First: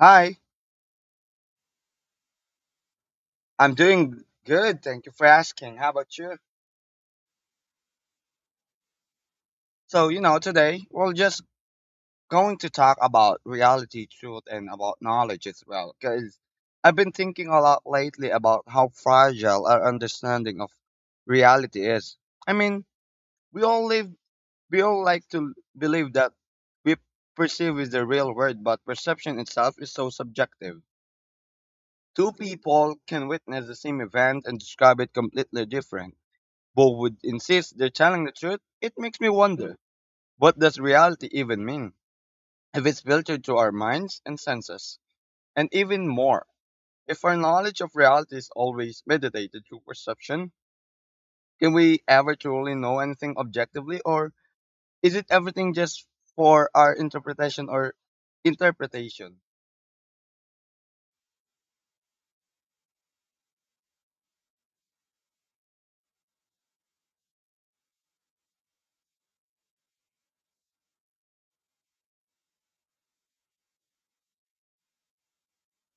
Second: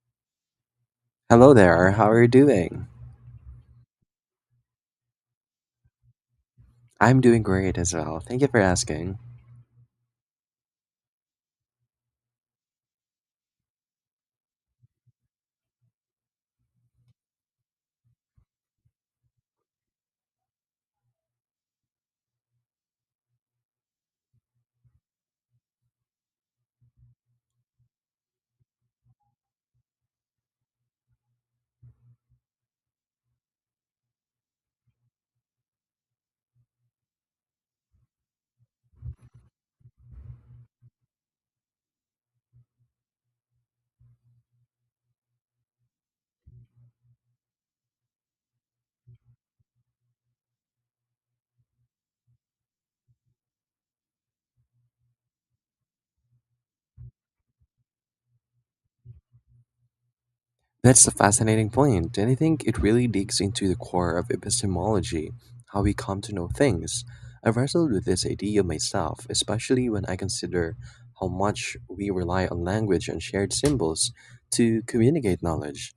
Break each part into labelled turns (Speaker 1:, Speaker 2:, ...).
Speaker 1: Hi,
Speaker 2: Hello there, how are you doing?
Speaker 1: I'm doing good. Thank you for asking. How about you?
Speaker 2: I'm doing great as well. Thank you for asking.
Speaker 1: Today we're just going to talk about reality, truth, and about knowledge as well. Because I've been thinking a lot lately about how fragile our understanding of reality is. I mean, we all live, we all like to believe that we perceive is the real world, but perception itself is so subjective. Two people can witness the same event and describe it completely different. Both would insist they're telling the truth. It makes me wonder, what does reality even mean if it's filtered through our minds and senses? And even more, if our knowledge of reality is always mediated through perception, can we ever truly know anything objectively, or is it everything just for our interpretation or interpretation?
Speaker 2: That's a fascinating point, and I think it really digs into the core of epistemology, how we come to know things. I've wrestled with this idea myself, especially when I consider how much we rely on language and shared symbols to communicate knowledge.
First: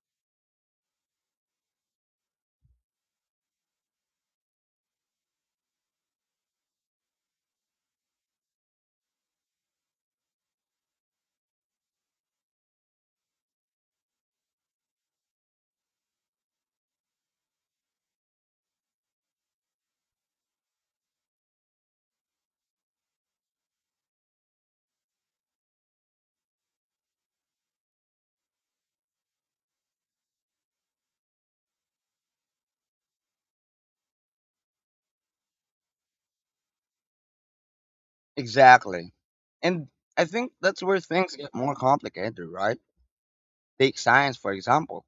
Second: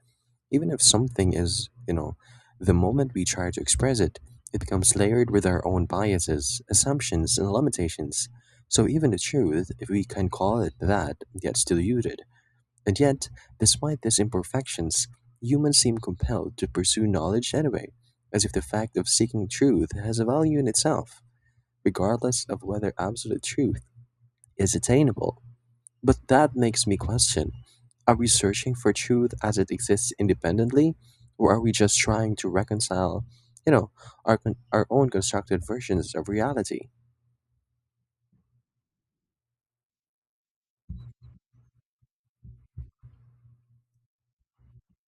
Speaker 2: Even if something is, the moment we try to express it, it becomes layered with our own biases, assumptions, and limitations. So even the truth, if we can call it that, gets diluted. And yet, despite these imperfections, humans seem compelled to pursue knowledge anyway, as if the fact of seeking truth has a value in itself, regardless of whether absolute truth is attainable. But that makes me question, are we searching for truth as it exists independently, or are we just trying to reconcile, you know, our, our own constructed versions of reality?
Speaker 1: Exactly. And I think that's where things get more complicated, right? Take science, for example.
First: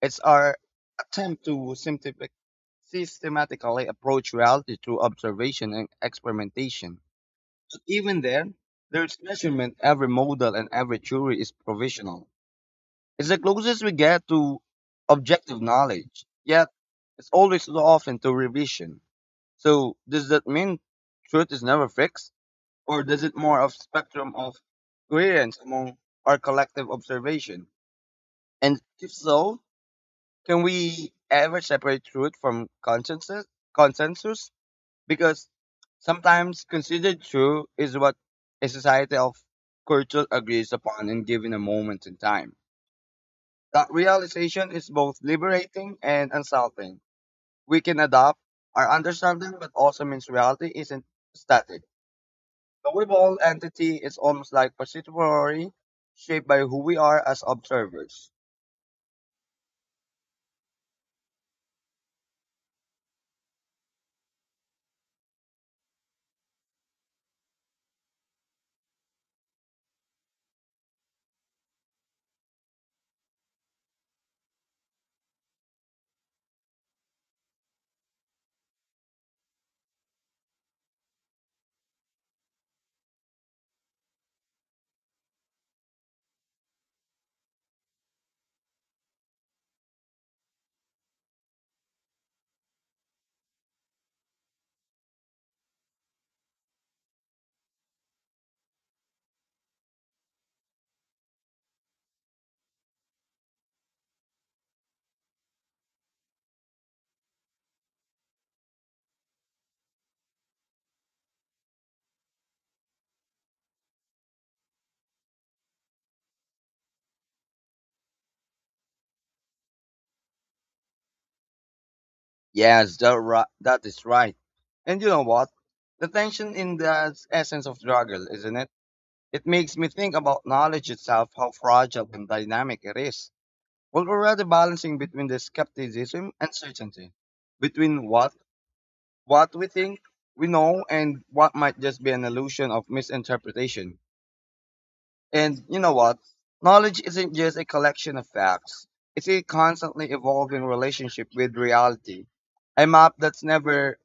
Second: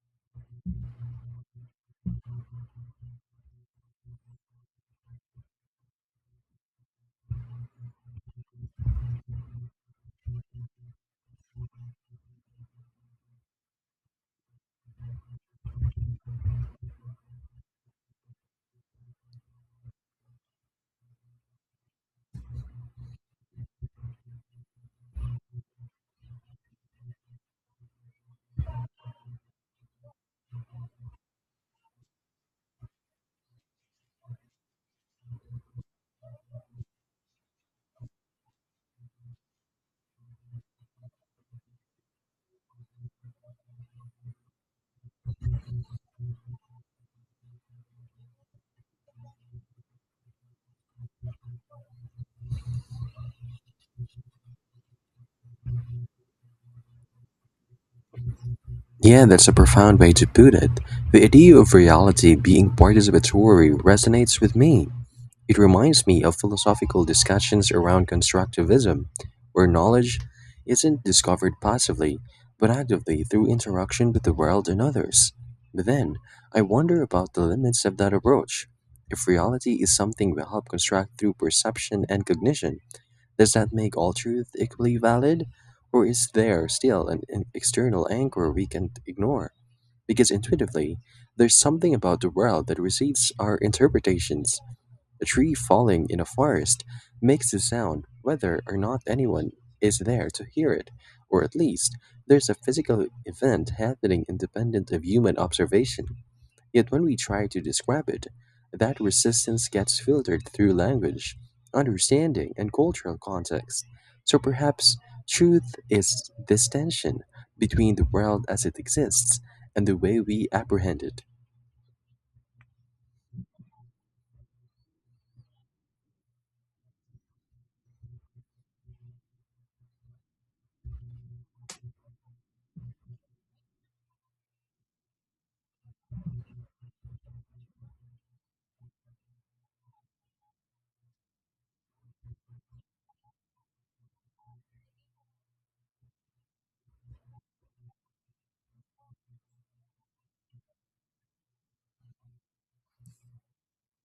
Speaker 1: It's our attempt to systematically approach reality through observation and experimentation. But even then, there's measurement, every model and every theory is provisional. It's the closest we get to objective knowledge, yet it's always so often to revision. So does that mean truth is never fixed? Or does it more of spectrum of coherence among our collective observation? And if so, can we ever separate truth from consensus? Consensus, because sometimes considered true is what a society of culture agrees upon in given a moment in time. That realization is both liberating and unsettling. We can adopt our understanding, but also means reality isn't static. The weball entity is almost like participatory, shaped by who we are as observers.
Speaker 2: Yeah, that's a profound way to put it. The idea of reality being participatory resonates with me. It reminds me of philosophical discussions around constructivism, where knowledge isn't discovered passively, but actively through interaction with the world and others. But then, I wonder about the limits of that approach. If reality is something we help construct through perception and cognition, does that make all truth equally valid? Or is there still an external anchor we can ignore? Because intuitively, there's something about the world that recedes our interpretations. A tree falling in a forest makes a sound whether or not anyone is there to hear it, or at least there's a physical event happening independent of human observation. Yet when we try to describe it, that resistance gets filtered through language, understanding, and cultural context. So perhaps truth is this tension between the world as it exists and the way we apprehend it.
Speaker 1: Yes, that is right. And you know what? The tension in the essence of struggle, isn't it? It makes me think about knowledge itself, how fragile and dynamic it is. Well, we're rather balancing between the skepticism and certainty, between what we think we know and what might just be an illusion of misinterpretation. And you know what? Knowledge isn't just a collection of facts. It's a constantly evolving relationship with reality, a map that's never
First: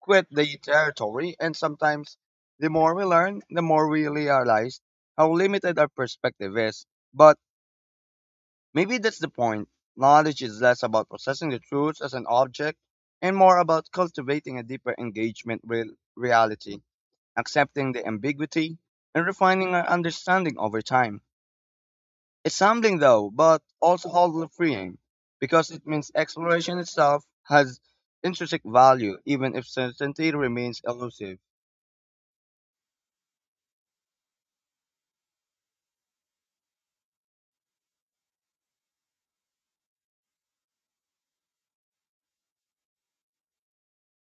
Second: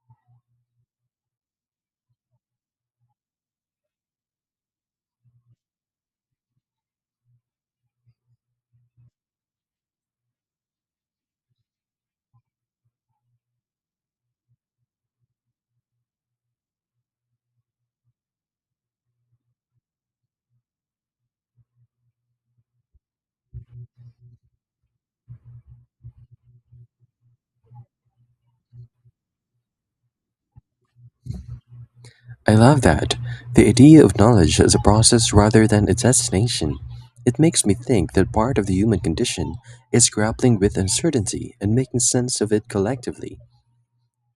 Speaker 1: quit the territory. And sometimes the more we learn, the more we realize how limited our perspective is. But maybe that's the point. Knowledge is less about possessing the truth as an object and more about cultivating a deeper engagement with reality, accepting the ambiguity, and refining our understanding over time. It's humbling though, but also wholly freeing because it means exploration itself has intrinsic value even if certainty remains elusive.
Speaker 2: I love that. The idea of knowledge as a process rather than a destination. It makes me think that part of the human condition is grappling with uncertainty and making sense of it collectively.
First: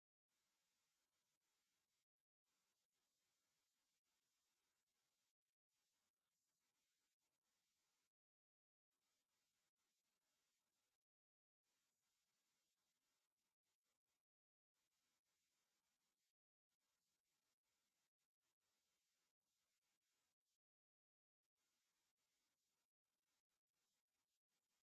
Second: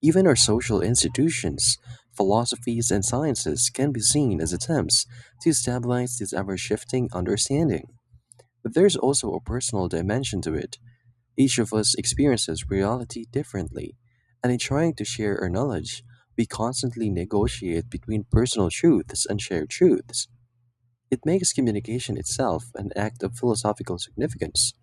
Speaker 2: Even our social institutions, philosophies, and sciences can be seen as attempts to stabilize this ever shifting understanding. But there's also a personal dimension to it. Each of us experiences reality differently, and in trying to share our knowledge, we constantly negotiate between personal truths and shared truths. It makes communication itself an act of philosophical significance,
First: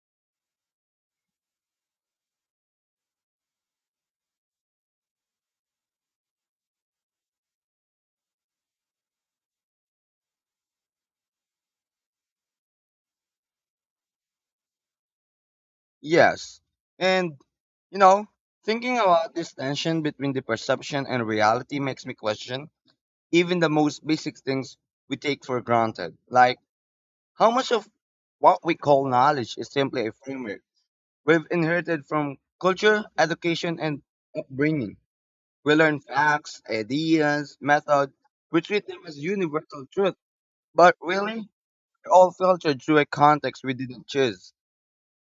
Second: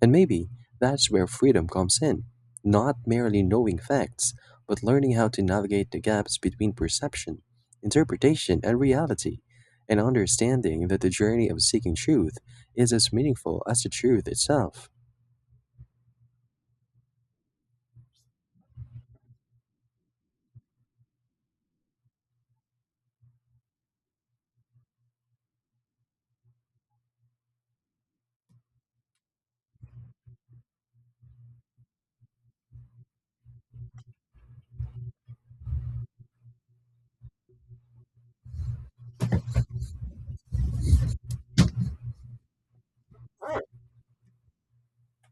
Speaker 2: and maybe that's where freedom comes in, not merely knowing facts, but learning how to navigate the gaps between perception, interpretation, and reality, and understanding that the journey of seeking truth is as meaningful as the truth itself.
Speaker 1: Yes. And, you know, Thinking about this tension between the perception and reality makes me question even the most basic things we take for granted. Like, how much of what we call knowledge is simply a framework we've inherited from culture, education, and upbringing? We learn facts, ideas, methods. We treat them as universal truth, but really, they're all filtered through a context we didn't choose.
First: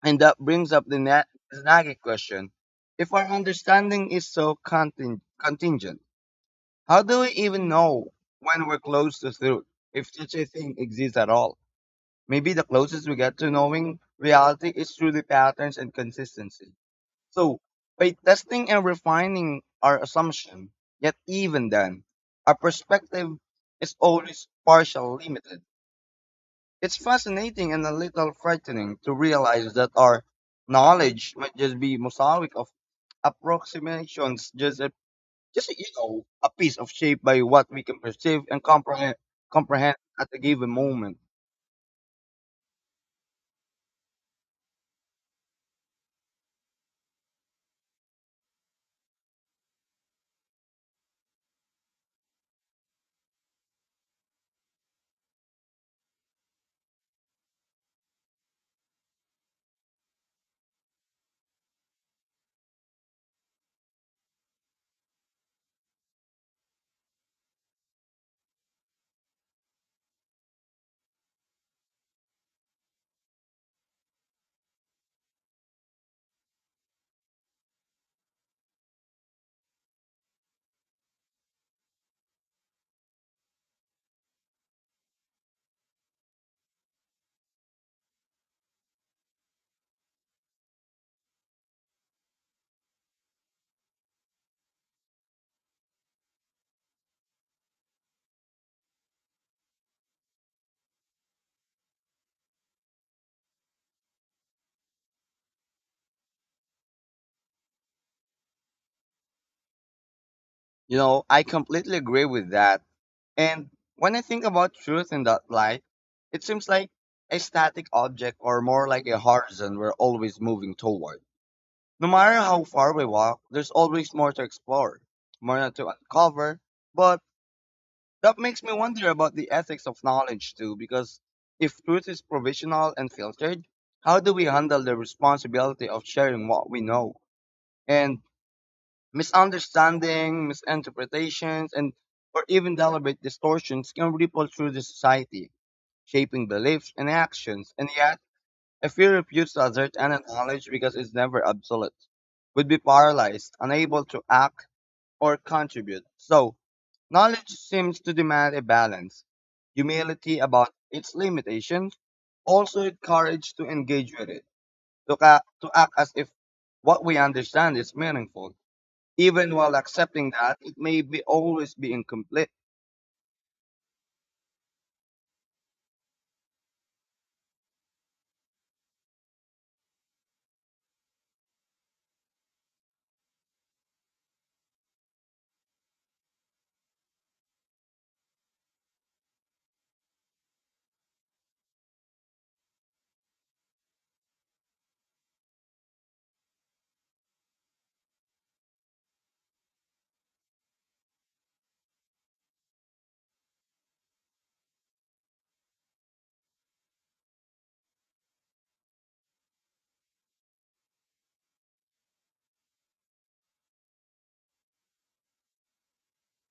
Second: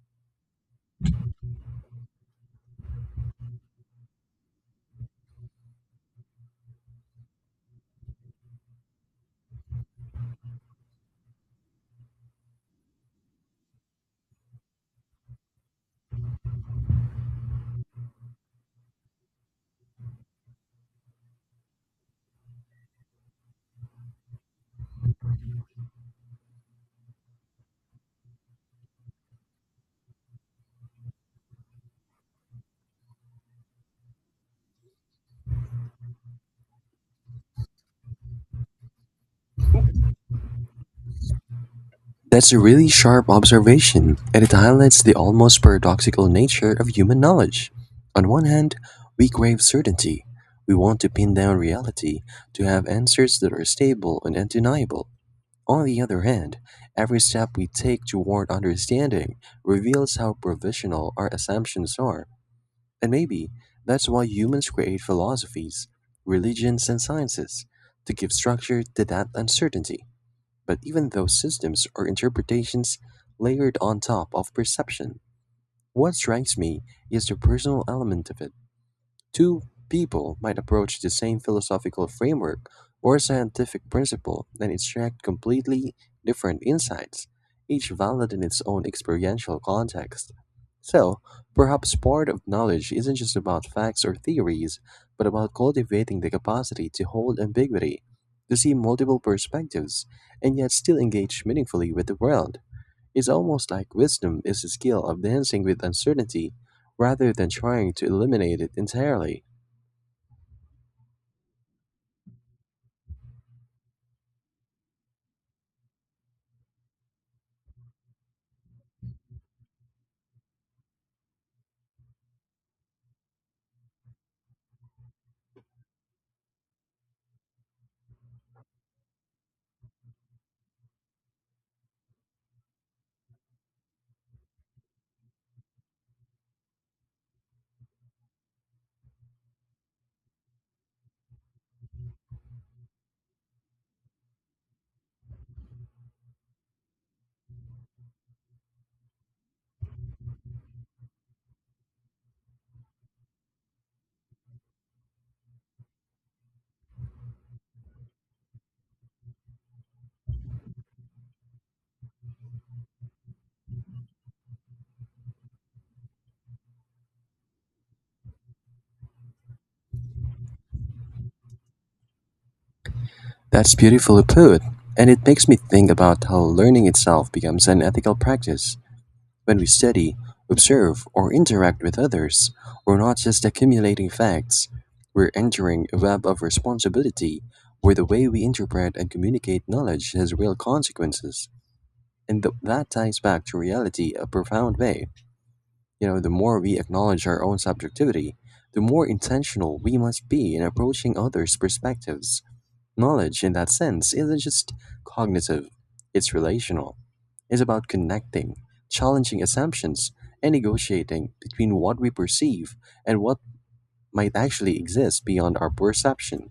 Speaker 1: And that brings up the nagging question. If our understanding is so contingent, how do we even know when we're close to truth, if such a thing exists at all? Maybe the closest we get to knowing reality is through the patterns and consistency. So, by testing and refining our assumption, yet even then, our perspective is always partially limited. It's fascinating and a little frightening to realize that our knowledge might just be mosaic of approximations, just a, just you know, a piece of shape by what we can perceive and comprehend at a given moment.
Speaker 2: That's a really sharp observation, and it highlights the almost paradoxical nature of human knowledge. On one hand, we crave certainty. We want to pin down reality, to have answers that are stable and undeniable. On the other hand, every step we take toward understanding reveals how provisional our assumptions are. And maybe that's why humans create philosophies, religions, and sciences to give structure to that uncertainty. But even those systems are interpretations layered on top of perception. What strikes me is the personal element of it. Two people might approach the same philosophical framework or scientific principle and extract completely different insights, each valid in its own experiential context. So, perhaps part of knowledge isn't just about facts or theories, but about cultivating the capacity to hold ambiguity, to see multiple perspectives, and yet still engage meaningfully with the world. It's almost like wisdom is the skill of dancing with uncertainty rather than trying to eliminate it entirely.
Speaker 1: You know, I completely agree with that. And when I think about truth in that light, it seems like a static object or more like a horizon we're always moving toward. No matter how far we walk, there's always more to explore, more to uncover, but that makes me wonder about the ethics of knowledge too, because if truth is provisional and filtered, how do we handle the responsibility of sharing what we know? And misunderstanding, misinterpretations, and or even deliberate distortions can ripple through the society, shaping beliefs and actions. And yet, I fear refuse to assert any knowledge because it's never absolute. Would be paralyzed, unable to act or contribute. So, knowledge seems to demand a balance, humility about its limitations, also the courage to engage with it, to, to act as if what we understand is meaningful, even while accepting that it may be always be incomplete.
Speaker 2: That's beautifully put, and it makes me think about how learning itself becomes an ethical practice. When we study, observe, or interact with others, we're not just accumulating facts, we're entering a web of responsibility where the way we interpret and communicate knowledge has real consequences. And that ties back to reality a profound way. You know, the more we acknowledge our own subjectivity, the more intentional we must be in approaching others' perspectives. Knowledge, in that sense, isn't just cognitive, it's relational. It's about connecting, challenging assumptions, and negotiating between what we perceive and what might actually exist beyond our perception.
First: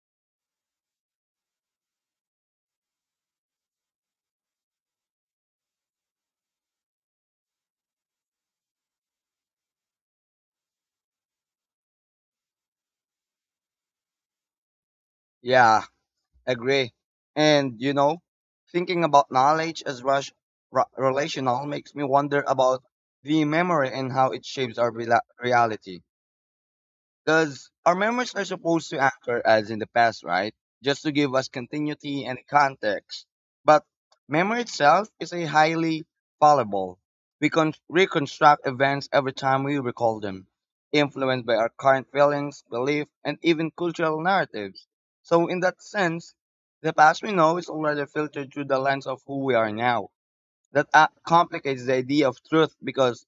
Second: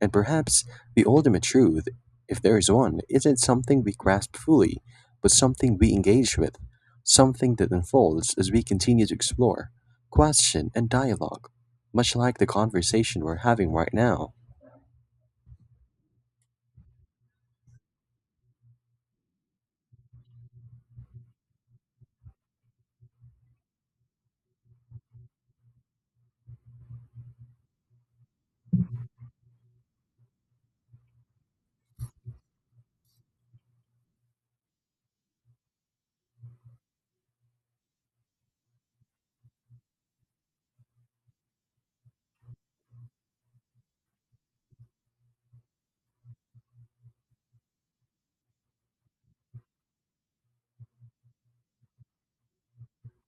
Speaker 2: And perhaps the ultimate truth, if there is one, isn't something we grasp fully, but something we engage with, something that unfolds as we continue to explore, question, and dialogue, much like the conversation we're having right now.
Speaker 1: Yeah, agree. And you know, thinking about knowledge as relational makes me wonder about the memory and how it shapes our rela reality. Because our memories are supposed to anchor us in the past, right? Just to give us continuity and context. But memory itself is a highly fallible. We can reconstruct events every time we recall them, influenced by our current feelings, belief, and even cultural narratives. So in that sense, the past we know is already filtered through the lens of who we are now. That complicates the idea of truth because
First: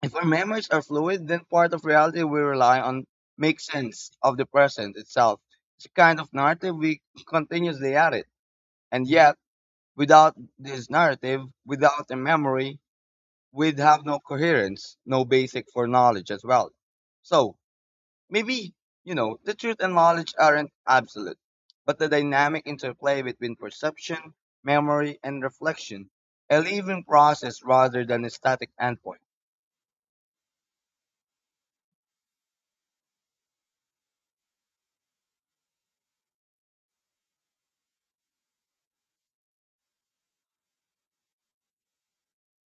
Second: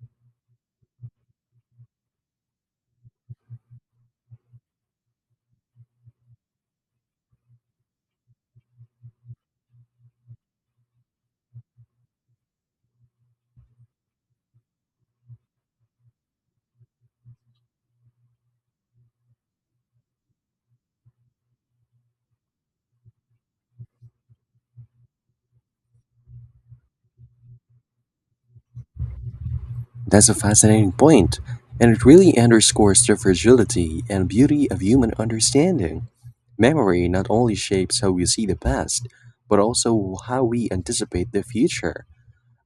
Speaker 1: if our memories are fluid, then part of reality we rely on makes sense of the present itself. It's a kind of narrative we continuously edit. And yet, without this narrative, without a memory, we'd have no coherence, no basic for knowledge as well. So, maybe, the truth and knowledge aren't absolute, but the dynamic interplay between perception, memory, and reflection, a living process rather than a static endpoint.
Speaker 2: That's a fascinating point, and it really underscores the fragility and beauty of human understanding. Memory not only shapes how we see the past, but also how we anticipate the future.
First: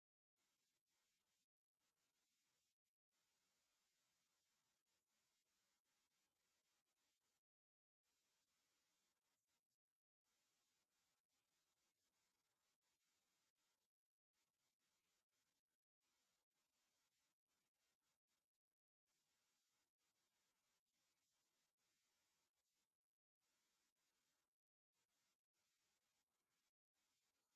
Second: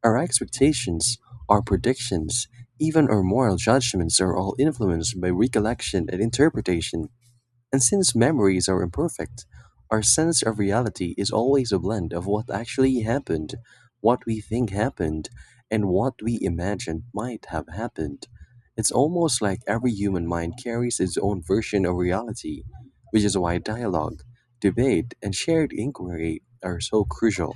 Speaker 2: Our expectations, our predictions, even our moral judgments are all influenced by recollection and interpretation. And since memories are imperfect, our sense of reality is always a blend of what actually happened, what we think happened, and what we imagined might have happened. It's almost like every human mind carries its own version of reality, which is why dialogue, debate, and shared inquiry are so crucial.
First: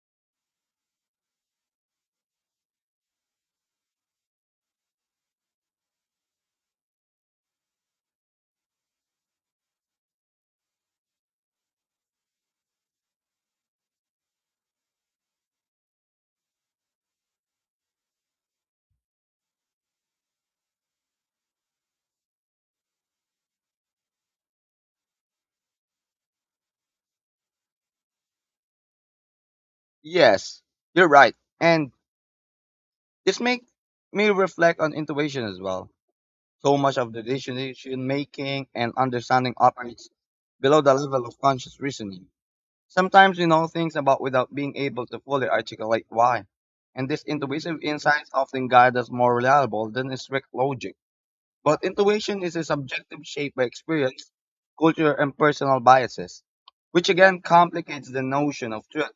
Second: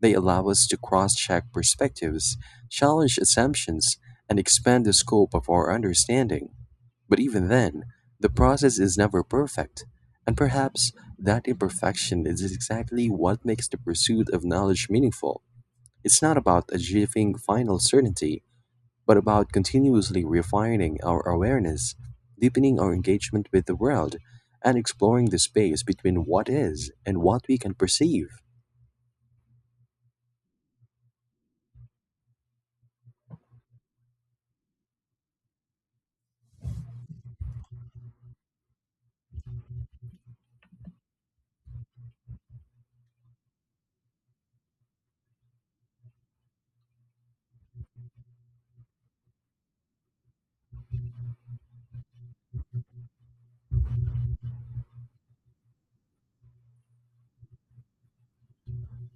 Speaker 2: They allow us to cross check perspectives, challenge assumptions, and expand the scope of our understanding. But even then, the process is never perfect, and perhaps that imperfection is exactly what makes the pursuit of knowledge meaningful. It's not about achieving final certainty, but about continuously refining our awareness, deepening our engagement with the world, and exploring the space between what is and what we can perceive.
Speaker 1: Yes, you're right. And this make me reflect on intuition as well. So much of the decision making and understanding operates below the level of conscious reasoning. Sometimes we know things about without being able to fully articulate why. And these intuitive insights often guide us more reliable than strict logic. But intuition is a subjective shape by experience, culture, and personal biases, which again complicates the notion of truth.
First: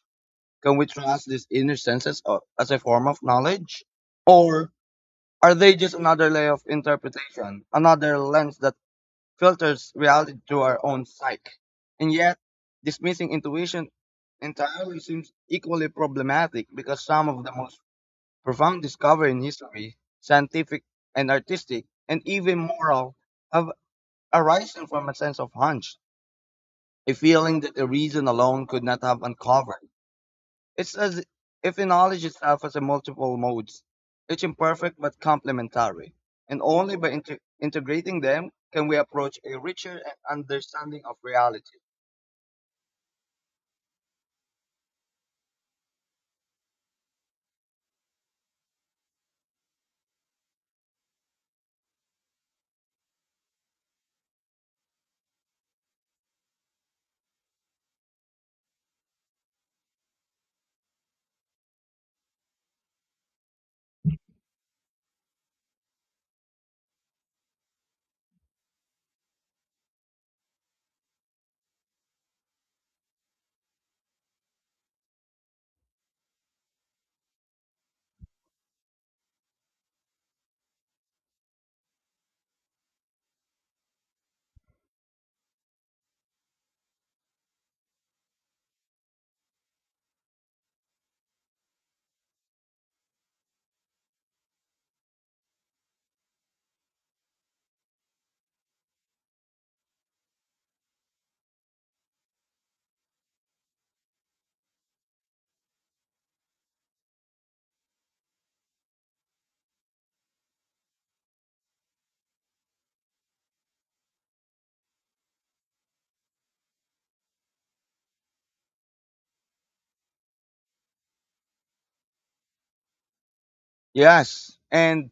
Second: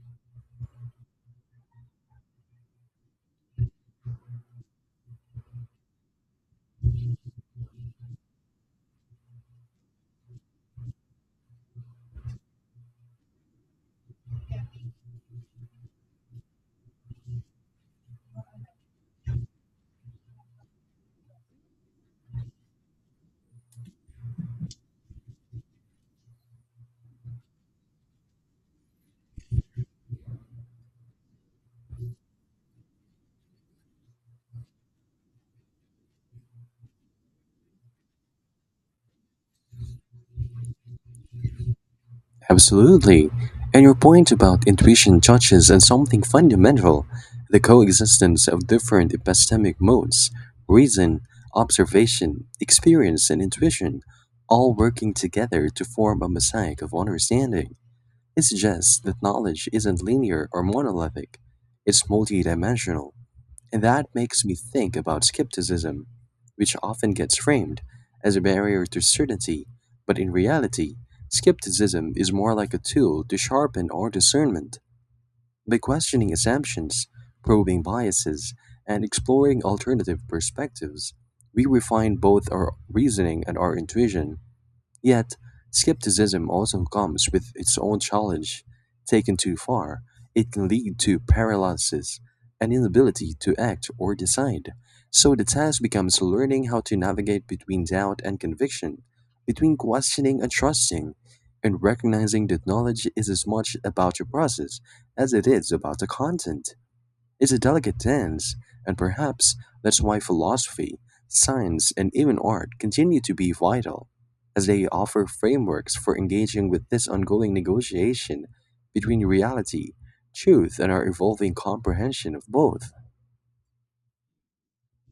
Speaker 1: Can we trust these inner senses as a form of knowledge? Or are they just another layer of interpretation, another lens that filters reality through our own psyche? And yet, dismissing intuition entirely seems equally problematic because some of the most profound discovery in history, scientific and artistic, and even moral, have arisen from a sense of hunch, a feeling that the reason alone could not have uncovered. It's as if knowledge itself has a multiple modes, each imperfect but complementary, and only by integrating them can we approach a richer understanding of reality.
Speaker 2: Absolutely. And your point about intuition touches on something fundamental, the coexistence of different epistemic modes, reason, observation, experience, and intuition, all working together to form a mosaic of understanding. It suggests that knowledge isn't linear or monolithic, it's multidimensional. And that makes me think about skepticism, which often gets framed as a barrier to certainty, but in reality, skepticism is more like a tool to sharpen our discernment. By questioning assumptions, probing biases, and exploring alternative perspectives, we refine both our reasoning and our intuition. Yet, skepticism also comes with its own challenge. Taken too far, it can lead to paralysis, an inability to act or decide. So the task becomes learning how to navigate between doubt and conviction, between questioning and trusting, and recognizing that knowledge is as much about the process as it is about the content. It's a delicate dance, and perhaps that's why philosophy, science, and even art continue to be vital, as they offer frameworks for engaging with this ongoing negotiation between reality, truth, and our evolving comprehension of both.
Speaker 1: Yes. And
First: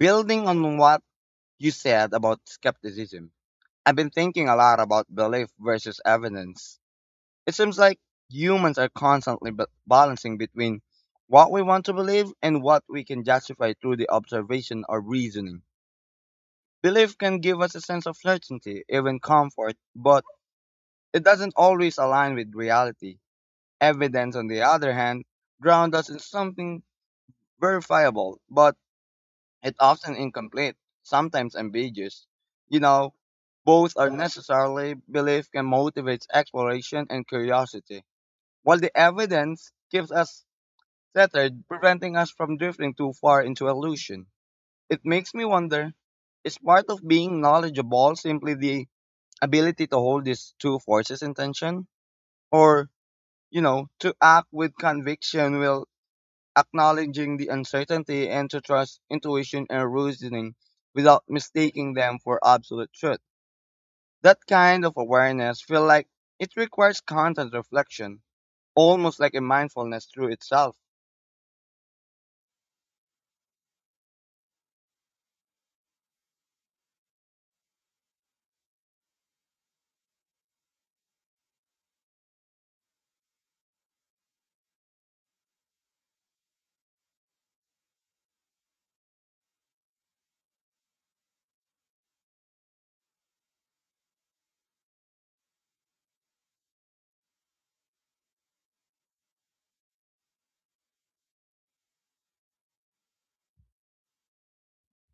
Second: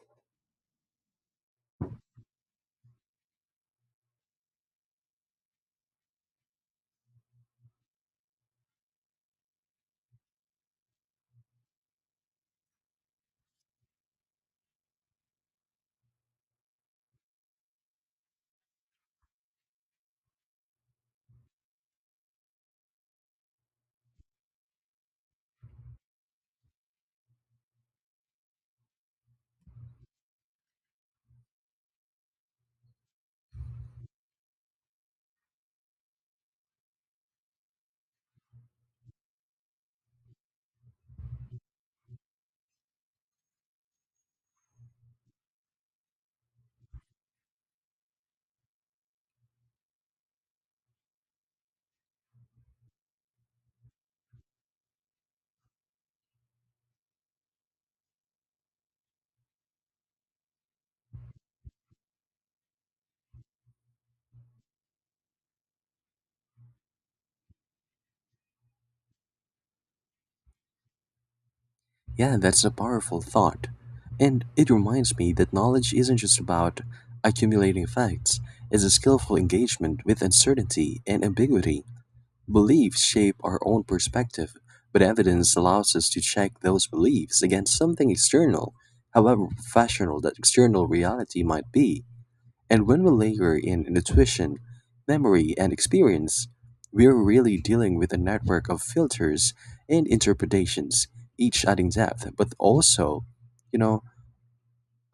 Speaker 1: building on what you said about skepticism, I've been thinking a lot about belief versus evidence. It seems like humans are constantly balancing between what we want to believe and what we can justify through the observation or reasoning. Belief can give us a sense of certainty, even comfort, but it doesn't always align with reality. Evidence, on the other hand, grounds us in something verifiable, but it often incomplete, sometimes ambiguous. You know, both are necessarily belief can motivate exploration and curiosity, while the evidence keeps us centered, preventing us from drifting too far into illusion. It makes me wonder, is part of being knowledgeable simply the ability to hold these two forces in tension, or you know to act with conviction while acknowledging the uncertainty and to trust intuition and reasoning without mistaking them for absolute truth? That kind of awareness feel like it requires constant reflection, almost like a mindfulness through itself.
Speaker 2: Yeah, that's a powerful thought. And it reminds me that knowledge isn't just about accumulating facts, it's a skillful engagement with uncertainty and ambiguity. Beliefs shape our own perspective, but evidence allows us to check those beliefs against something external, however professional that external reality might be. And when we layer in intuition, memory, and experience, we're really dealing with a network of filters and interpretations, each adding depth, but also, you know,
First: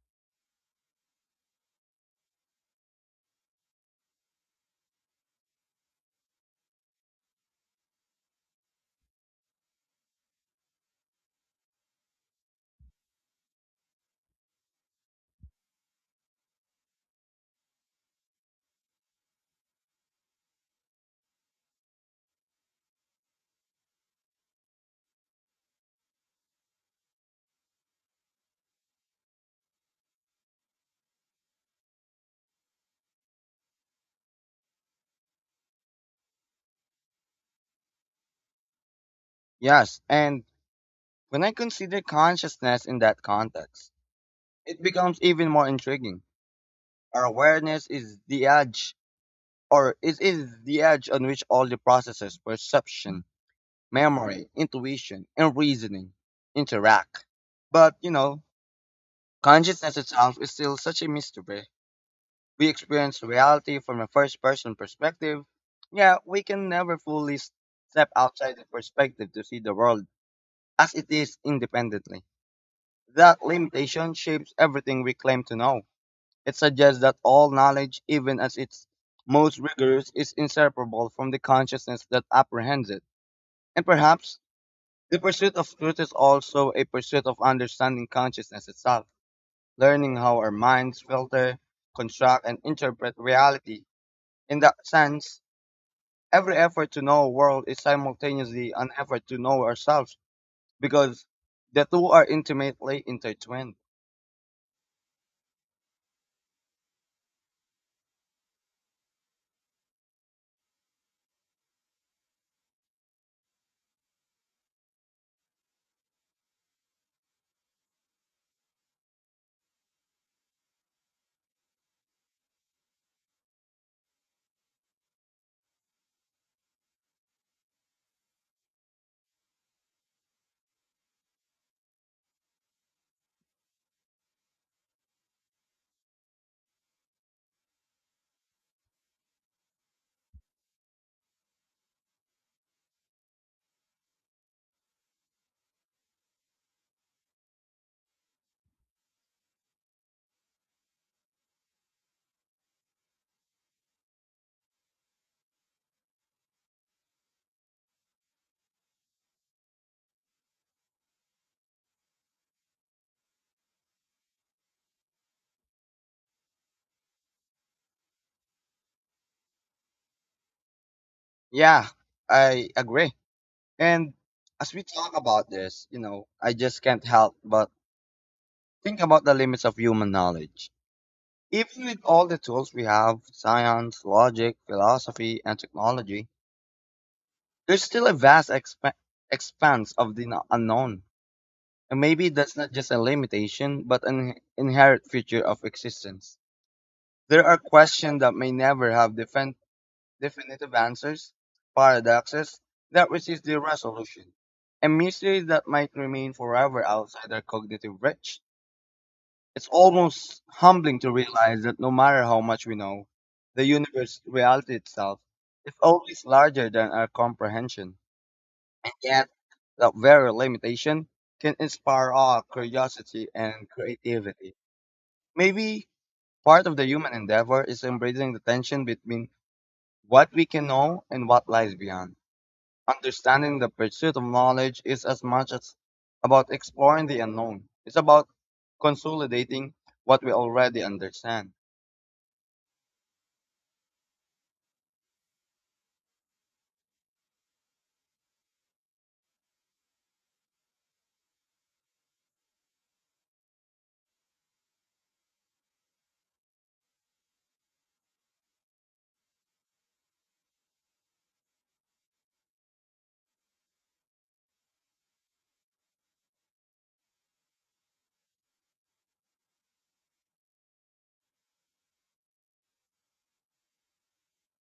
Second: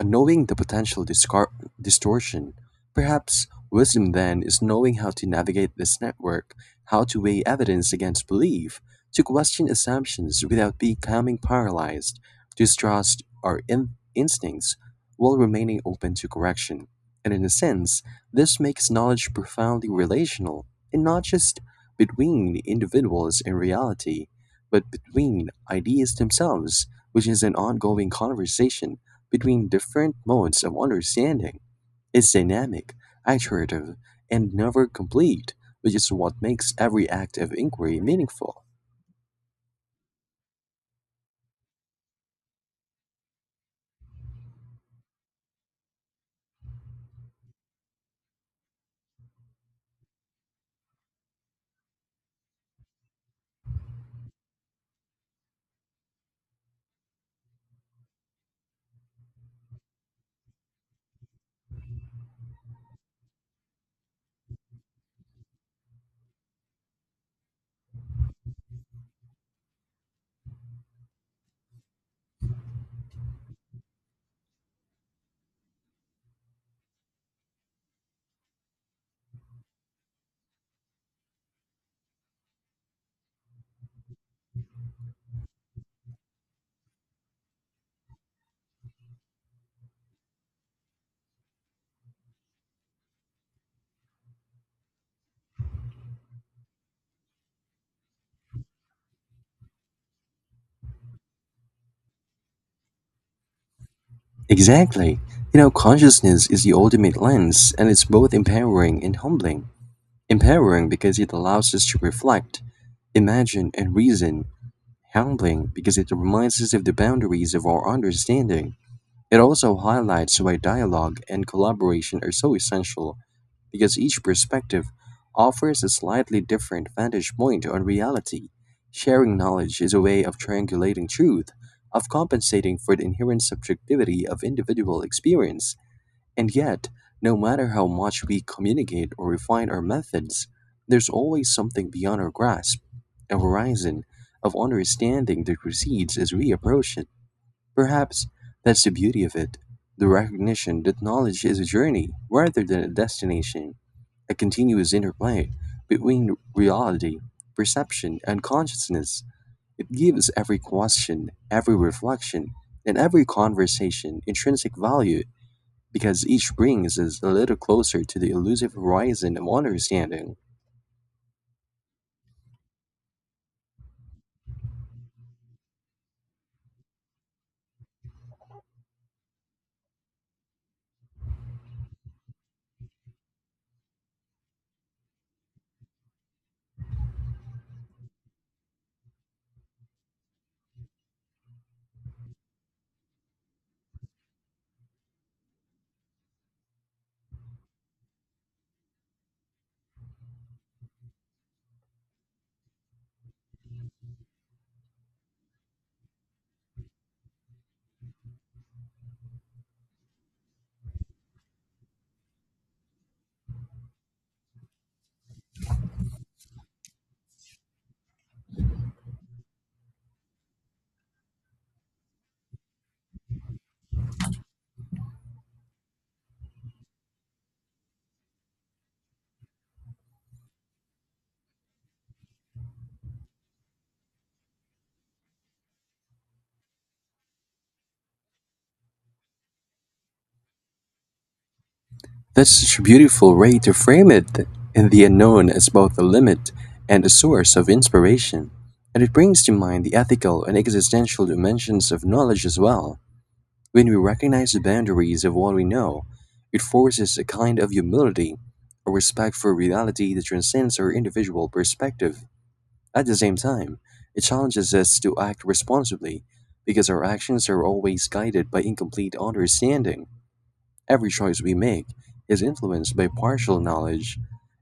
Speaker 2: knowing the potential distortion, perhaps wisdom then is knowing how to navigate this network, how to weigh evidence against belief, to question assumptions without becoming paralyzed, to trust our instincts while remaining open to correction. And in a sense, this makes knowledge profoundly relational, and not just between individuals and reality, but between ideas themselves, which is an ongoing conversation between different modes of understanding, is dynamic, iterative, and never complete, which is what makes every act of inquiry meaningful.
Speaker 1: Yes, and when I consider consciousness in that context, it becomes even more intriguing. Our awareness is the edge, or it is the edge on which all the processes perception, memory, intuition, and reasoning interact. But, you know, consciousness itself is still such a mystery. We experience reality from a first person perspective, yet we can never fully step outside the perspective to see the world as it is independently. That limitation shapes everything we claim to know. It suggests that all knowledge, even as its most rigorous, is inseparable from the consciousness that apprehends it. And perhaps the pursuit of truth is also a pursuit of understanding consciousness itself, learning how our minds filter, construct, and interpret reality. In that sense, every effort to know a world is simultaneously an effort to know ourselves because the two are intimately intertwined.
Speaker 2: Exactly. You know, consciousness is the ultimate lens, and it's both empowering and humbling. Empowering because it allows us to reflect, imagine, and reason. Humbling because it reminds us of the boundaries of our understanding. It also highlights why dialogue and collaboration are so essential, because each perspective offers a slightly different vantage point on reality. Sharing knowledge is a way of triangulating truth, of compensating for the inherent subjectivity of individual experience. And yet, no matter how much we communicate or refine our methods, there's always something beyond our grasp, a horizon of understanding that recedes as we approach it. Perhaps that's the beauty of it, the recognition that knowledge is a journey rather than a destination. A continuous interplay between reality, perception, and consciousness, it gives every question, every reflection, and every conversation intrinsic value because each brings us a little closer to the elusive horizon of understanding.
Speaker 1: Yeah, I agree. And as we talk about this, you know, I just can't help but think about the limits of human knowledge. Even with all the tools we have science, logic, philosophy, and technology, there's still a vast expanse of the unknown. And maybe that's not just a limitation, but an inherent feature of existence. There are questions that may never have defended definitive answers, paradoxes that resist their resolution, and mysteries that might remain forever outside our cognitive reach. It's almost humbling to realize that no matter how much we know, the universe reality itself is always larger than our comprehension. And yet, that very limitation can inspire awe, curiosity, and creativity. Maybe part of the human endeavor is embracing the tension between what we can know and what lies beyond. Understanding the pursuit of knowledge is as much as about exploring the unknown. It's about consolidating what we already understand.
Speaker 2: That's such a beautiful way to frame it, and the unknown is both a limit and a source of inspiration. And it brings to mind the ethical and existential dimensions of knowledge as well. When we recognize the boundaries of what we know, it forces a kind of humility, a respect for reality that transcends our individual perspective. At the same time, it challenges us to act responsibly, because our actions are always guided by incomplete understanding. Every choice we make is influenced by partial knowledge,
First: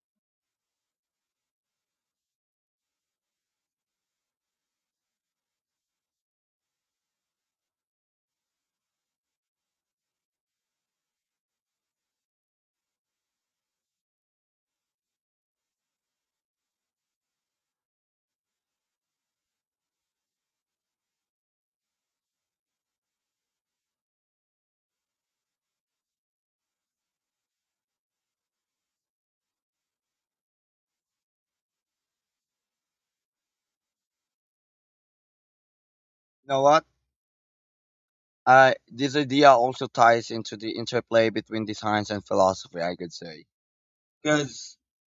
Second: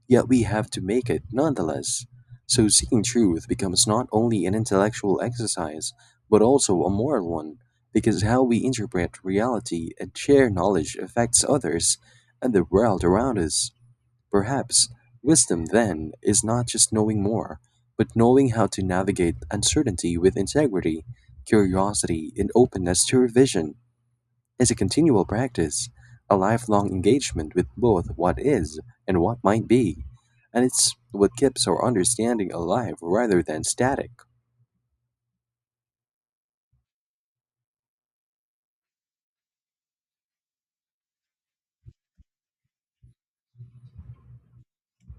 Speaker 2: yet we have to make it nonetheless. So seeking truth becomes not only an intellectual exercise, but also a moral one, because how we interpret reality and share knowledge affects others and the world around us. Perhaps wisdom then is not just knowing more, but knowing how to navigate uncertainty with integrity, curiosity, and openness to revision is a continual practice, a lifelong engagement with both what is and what might be, and it's what keeps our understanding alive rather than static.
Speaker 1: You know what? This idea also ties into the interplay between the science and philosophy, I could say. Because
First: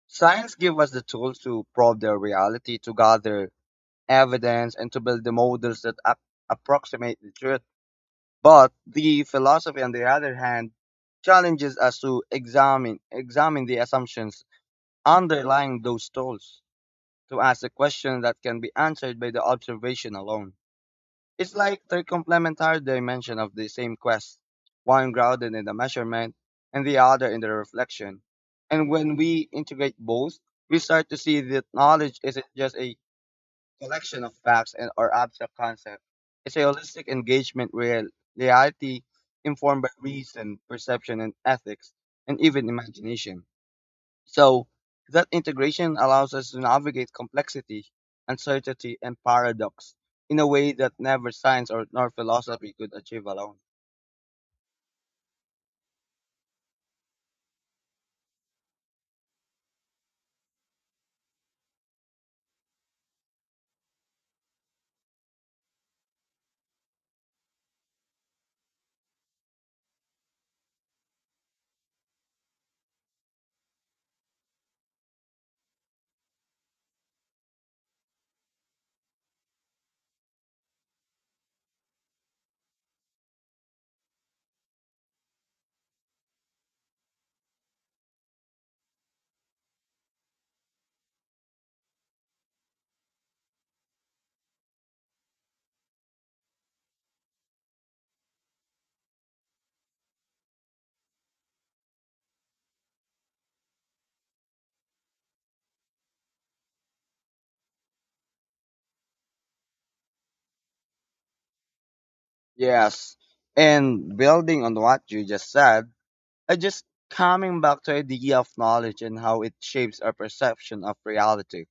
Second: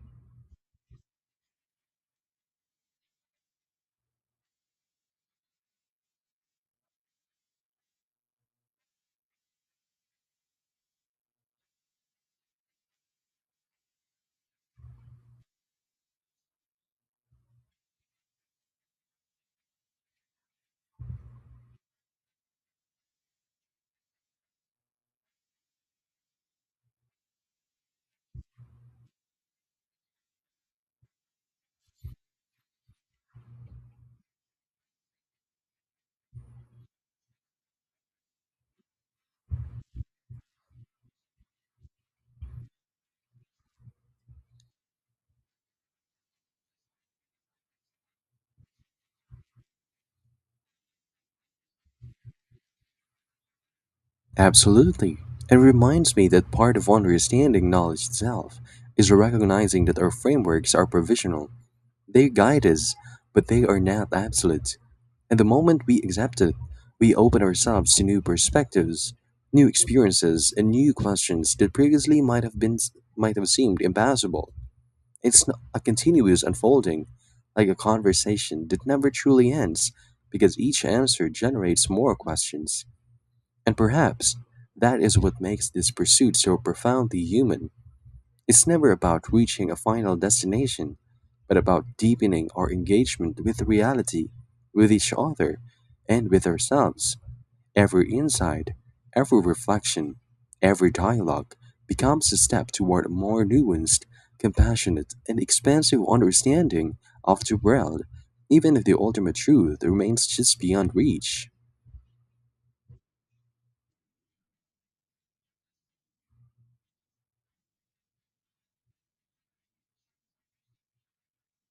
Speaker 1: science gives us the tools to probe their reality, to gather evidence, and to build the models that approximate the truth. But the philosophy, on the other hand, challenges us to examine the assumptions underlying those tools, to ask a question that can be answered by the observation alone. It's like they're complementary dimension of the same quest, one grounded in the measurement and the other in the reflection. And when we integrate both, we start to see that knowledge isn't just a collection of facts and or abstract concepts. It's a holistic engagement with reality, informed by reason, perception and ethics, and even imagination. So that integration allows us to navigate complexity, uncertainty, and paradox in a way that never science or nor philosophy could achieve alone.
Speaker 2: Absolutely. It reminds me that part of understanding knowledge itself is recognizing that our frameworks are provisional. They guide us, but they are not absolute. And the moment we accept it, we open ourselves to new perspectives, new experiences, and new questions that previously might have seemed impossible. A continuous unfolding, like a conversation that never truly ends, because each answer generates more questions. And perhaps that is what makes this pursuit so profoundly human. It's never about reaching a final destination, but about deepening our engagement with reality, with each other, and with ourselves. Every insight, every reflection, every dialogue becomes a step toward a more nuanced, compassionate, and expansive understanding of the world, even if the ultimate truth remains just beyond reach.
Speaker 1: Yes. And building on what you just said, I just coming back to the idea of knowledge and how it shapes our perception of reality.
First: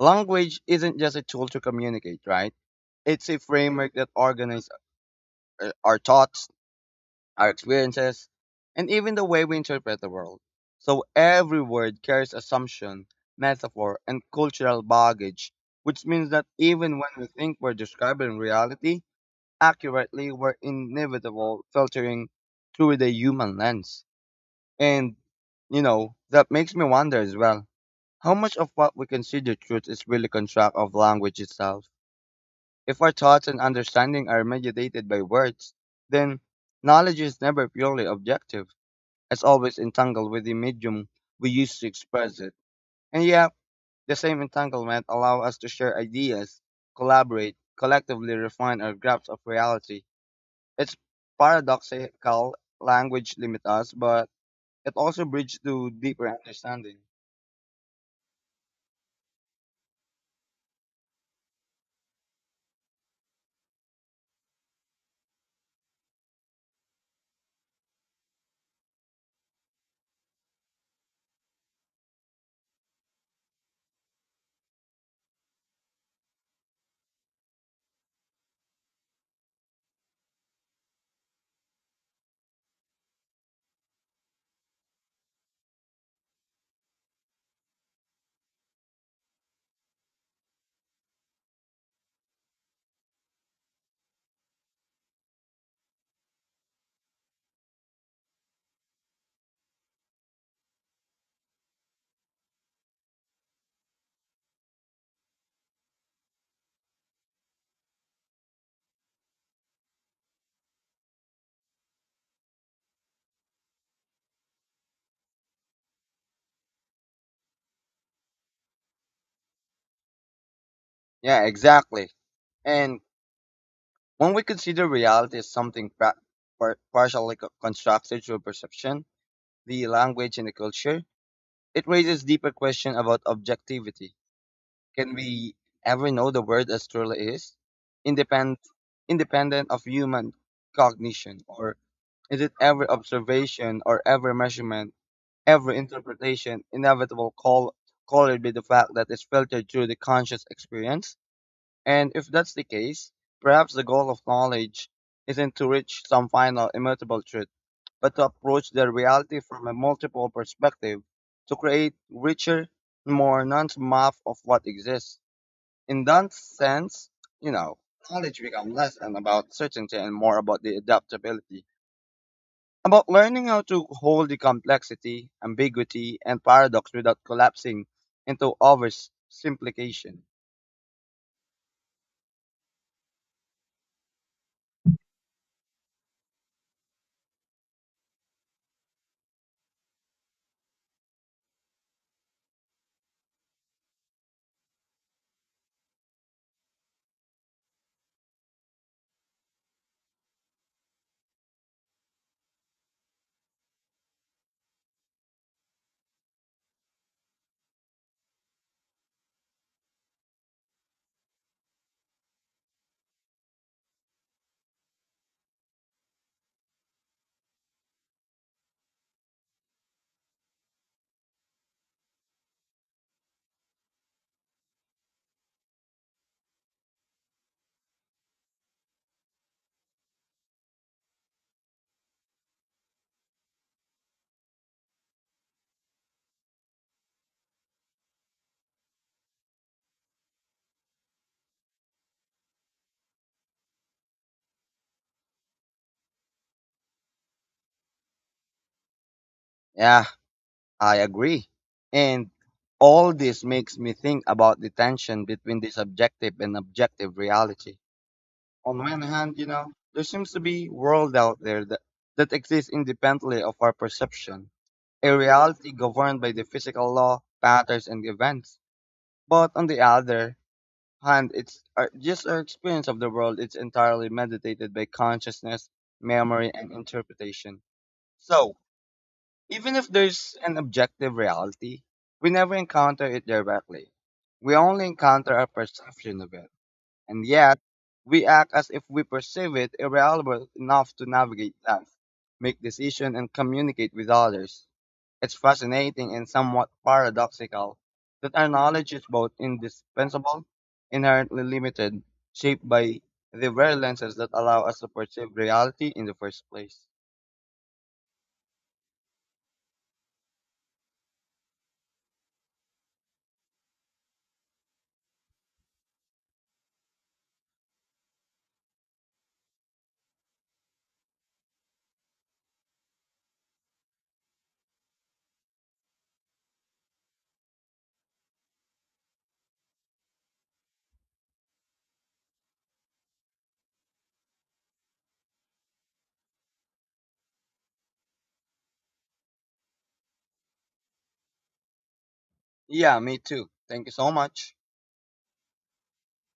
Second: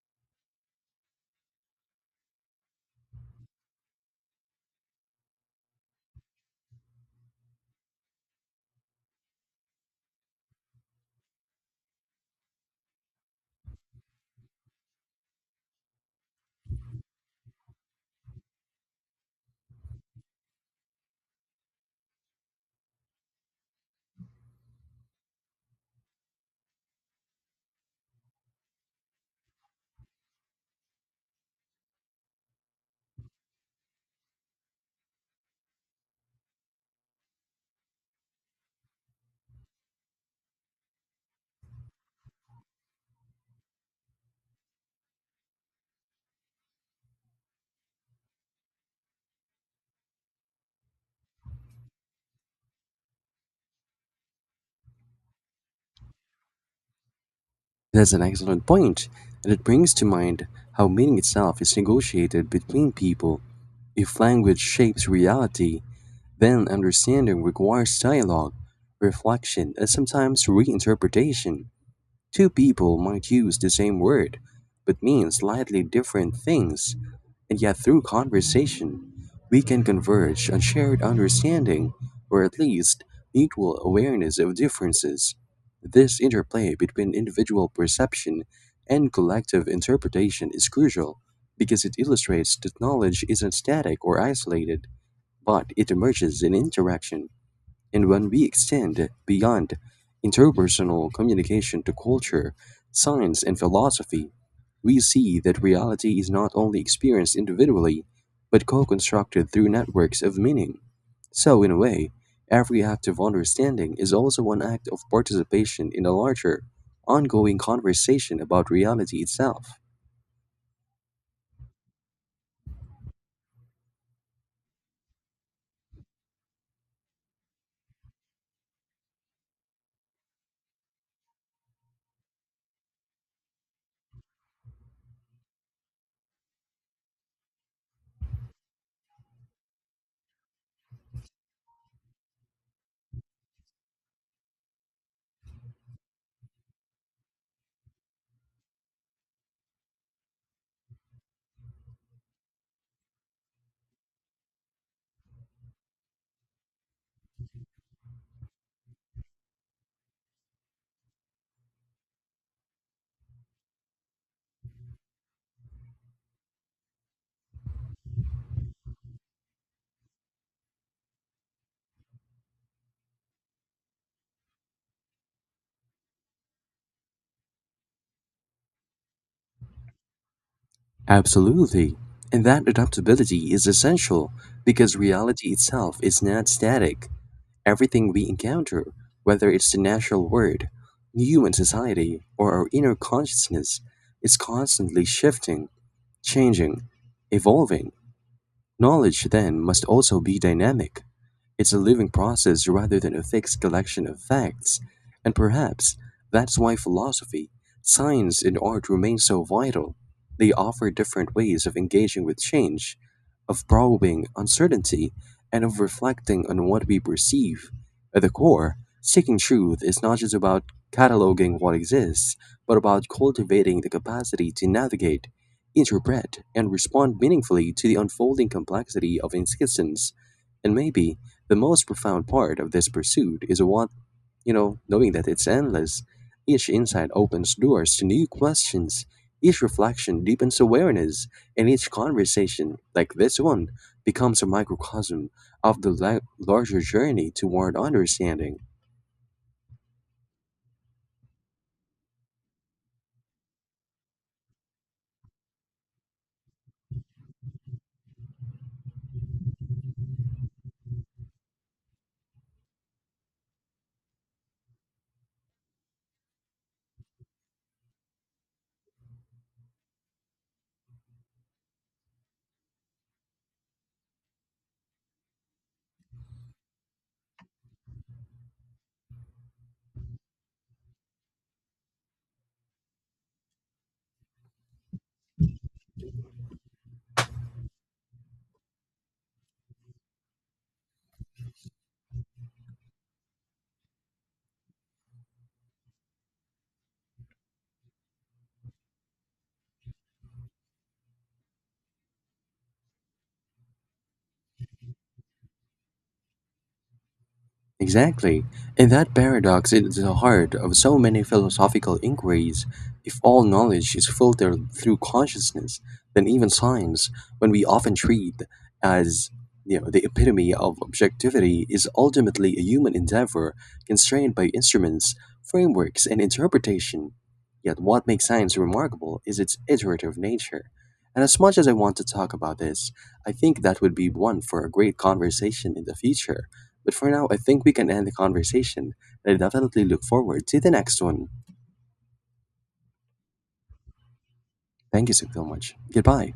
Speaker 1: Language isn't just a tool to communicate, right? It's a framework that organizes our thoughts, our experiences, and even the way we interpret the world. So every word carries assumption, metaphor, and cultural baggage, which means that even when we think we're describing reality accurately, we're inevitable filtering through the human lens. And, you know, that makes me wonder as well, how much of what we consider truth is really construct of language itself? If our thoughts and understanding are mediated by words, then knowledge is never purely objective, it's always entangled with the medium we use to express it. And yeah, the same entanglement allows us to share ideas, collaborate, collectively refine our grasp of reality. It's paradoxical, language limits us, but it also bridges to deeper understanding.
Speaker 2: That's an excellent point, and it brings to mind how meaning itself is negotiated between people. If language shapes reality, then understanding requires dialogue, reflection, and sometimes reinterpretation. Two people might use the same word, but mean slightly different things, and yet through conversation, we can converge on shared understanding, or at least mutual awareness of differences. This interplay between individual perception and collective interpretation is crucial because it illustrates that knowledge isn't static or isolated, but it emerges in interaction. And when we extend beyond interpersonal communication to culture, science, and philosophy, we see that reality is not only experienced individually, but co constructed through networks of meaning. So, in a way, every act of understanding is also an act of participation in a larger, ongoing conversation about reality itself.
Speaker 1: Yeah, exactly. And when we consider reality as something partially co- constructed through perception, the language and the culture, it raises deeper question about objectivity. Can we ever know the world as truly is? Independent, independent of human cognition? Or is it every observation or every measurement, every interpretation, inevitable call, colored by the fact that it's filtered through the conscious experience? And if that's the case, perhaps the goal of knowledge isn't to reach some final immutable truth, but to approach the reality from a multiple perspective, to create richer, more nuanced map of what exists. In that sense, you know, knowledge becomes less and about certainty and more about the adaptability. About learning how to hold the complexity, ambiguity, and paradox without collapsing into oversimplification.
Speaker 2: Absolutely. And that adaptability is essential because reality itself is not static. Everything we encounter, whether it's the natural world, human society, or our inner consciousness, is constantly shifting, changing, evolving. Knowledge, then, must also be dynamic. It's a living process rather than a fixed collection of facts, and perhaps that's why philosophy, science, and art remain so vital. They offer different ways of engaging with change, of probing uncertainty, and of reflecting on what we perceive. At the core, seeking truth is not just about cataloging what exists, but about cultivating the capacity to navigate, interpret, and respond meaningfully to the unfolding complexity of existence. And maybe the most profound part of this pursuit is knowing that it's endless. Each insight opens doors to new questions. Each reflection deepens awareness, and each conversation, like this one, becomes a microcosm of the larger journey toward understanding.
Speaker 1: Yeah, I agree. And all this makes me think about the tension between the subjective and objective reality. On one hand, you know, there seems to be world out there that exists independently of our perception, a reality governed by the physical law, patterns, and events. But on the other hand, it's just our experience of the world. It's entirely mediated by consciousness, memory, and interpretation. So, even if there's an objective reality, we never encounter it directly. We only encounter a perception of it. And yet, we act as if we perceive it irrelevant enough to navigate life, make decisions, and communicate with others. It's fascinating and somewhat paradoxical that our knowledge is both indispensable, inherently limited, shaped by the very lenses that allow us to perceive reality in the first place.
Speaker 2: Exactly. And that paradox is the heart of so many philosophical inquiries. If all knowledge is filtered through consciousness, then even science, when we often treat as the epitome of objectivity, is ultimately a human endeavor constrained by instruments, frameworks, and interpretation. Yet, what makes science remarkable is its iterative nature. And as much as I want to talk about this, I think that would be one for a great conversation in the future. But for now, I think we can end the conversation, and I definitely look forward to the next one.
Speaker 1: Yeah, me too. Thank you so much.
Speaker 2: Thank you so so much. Goodbye.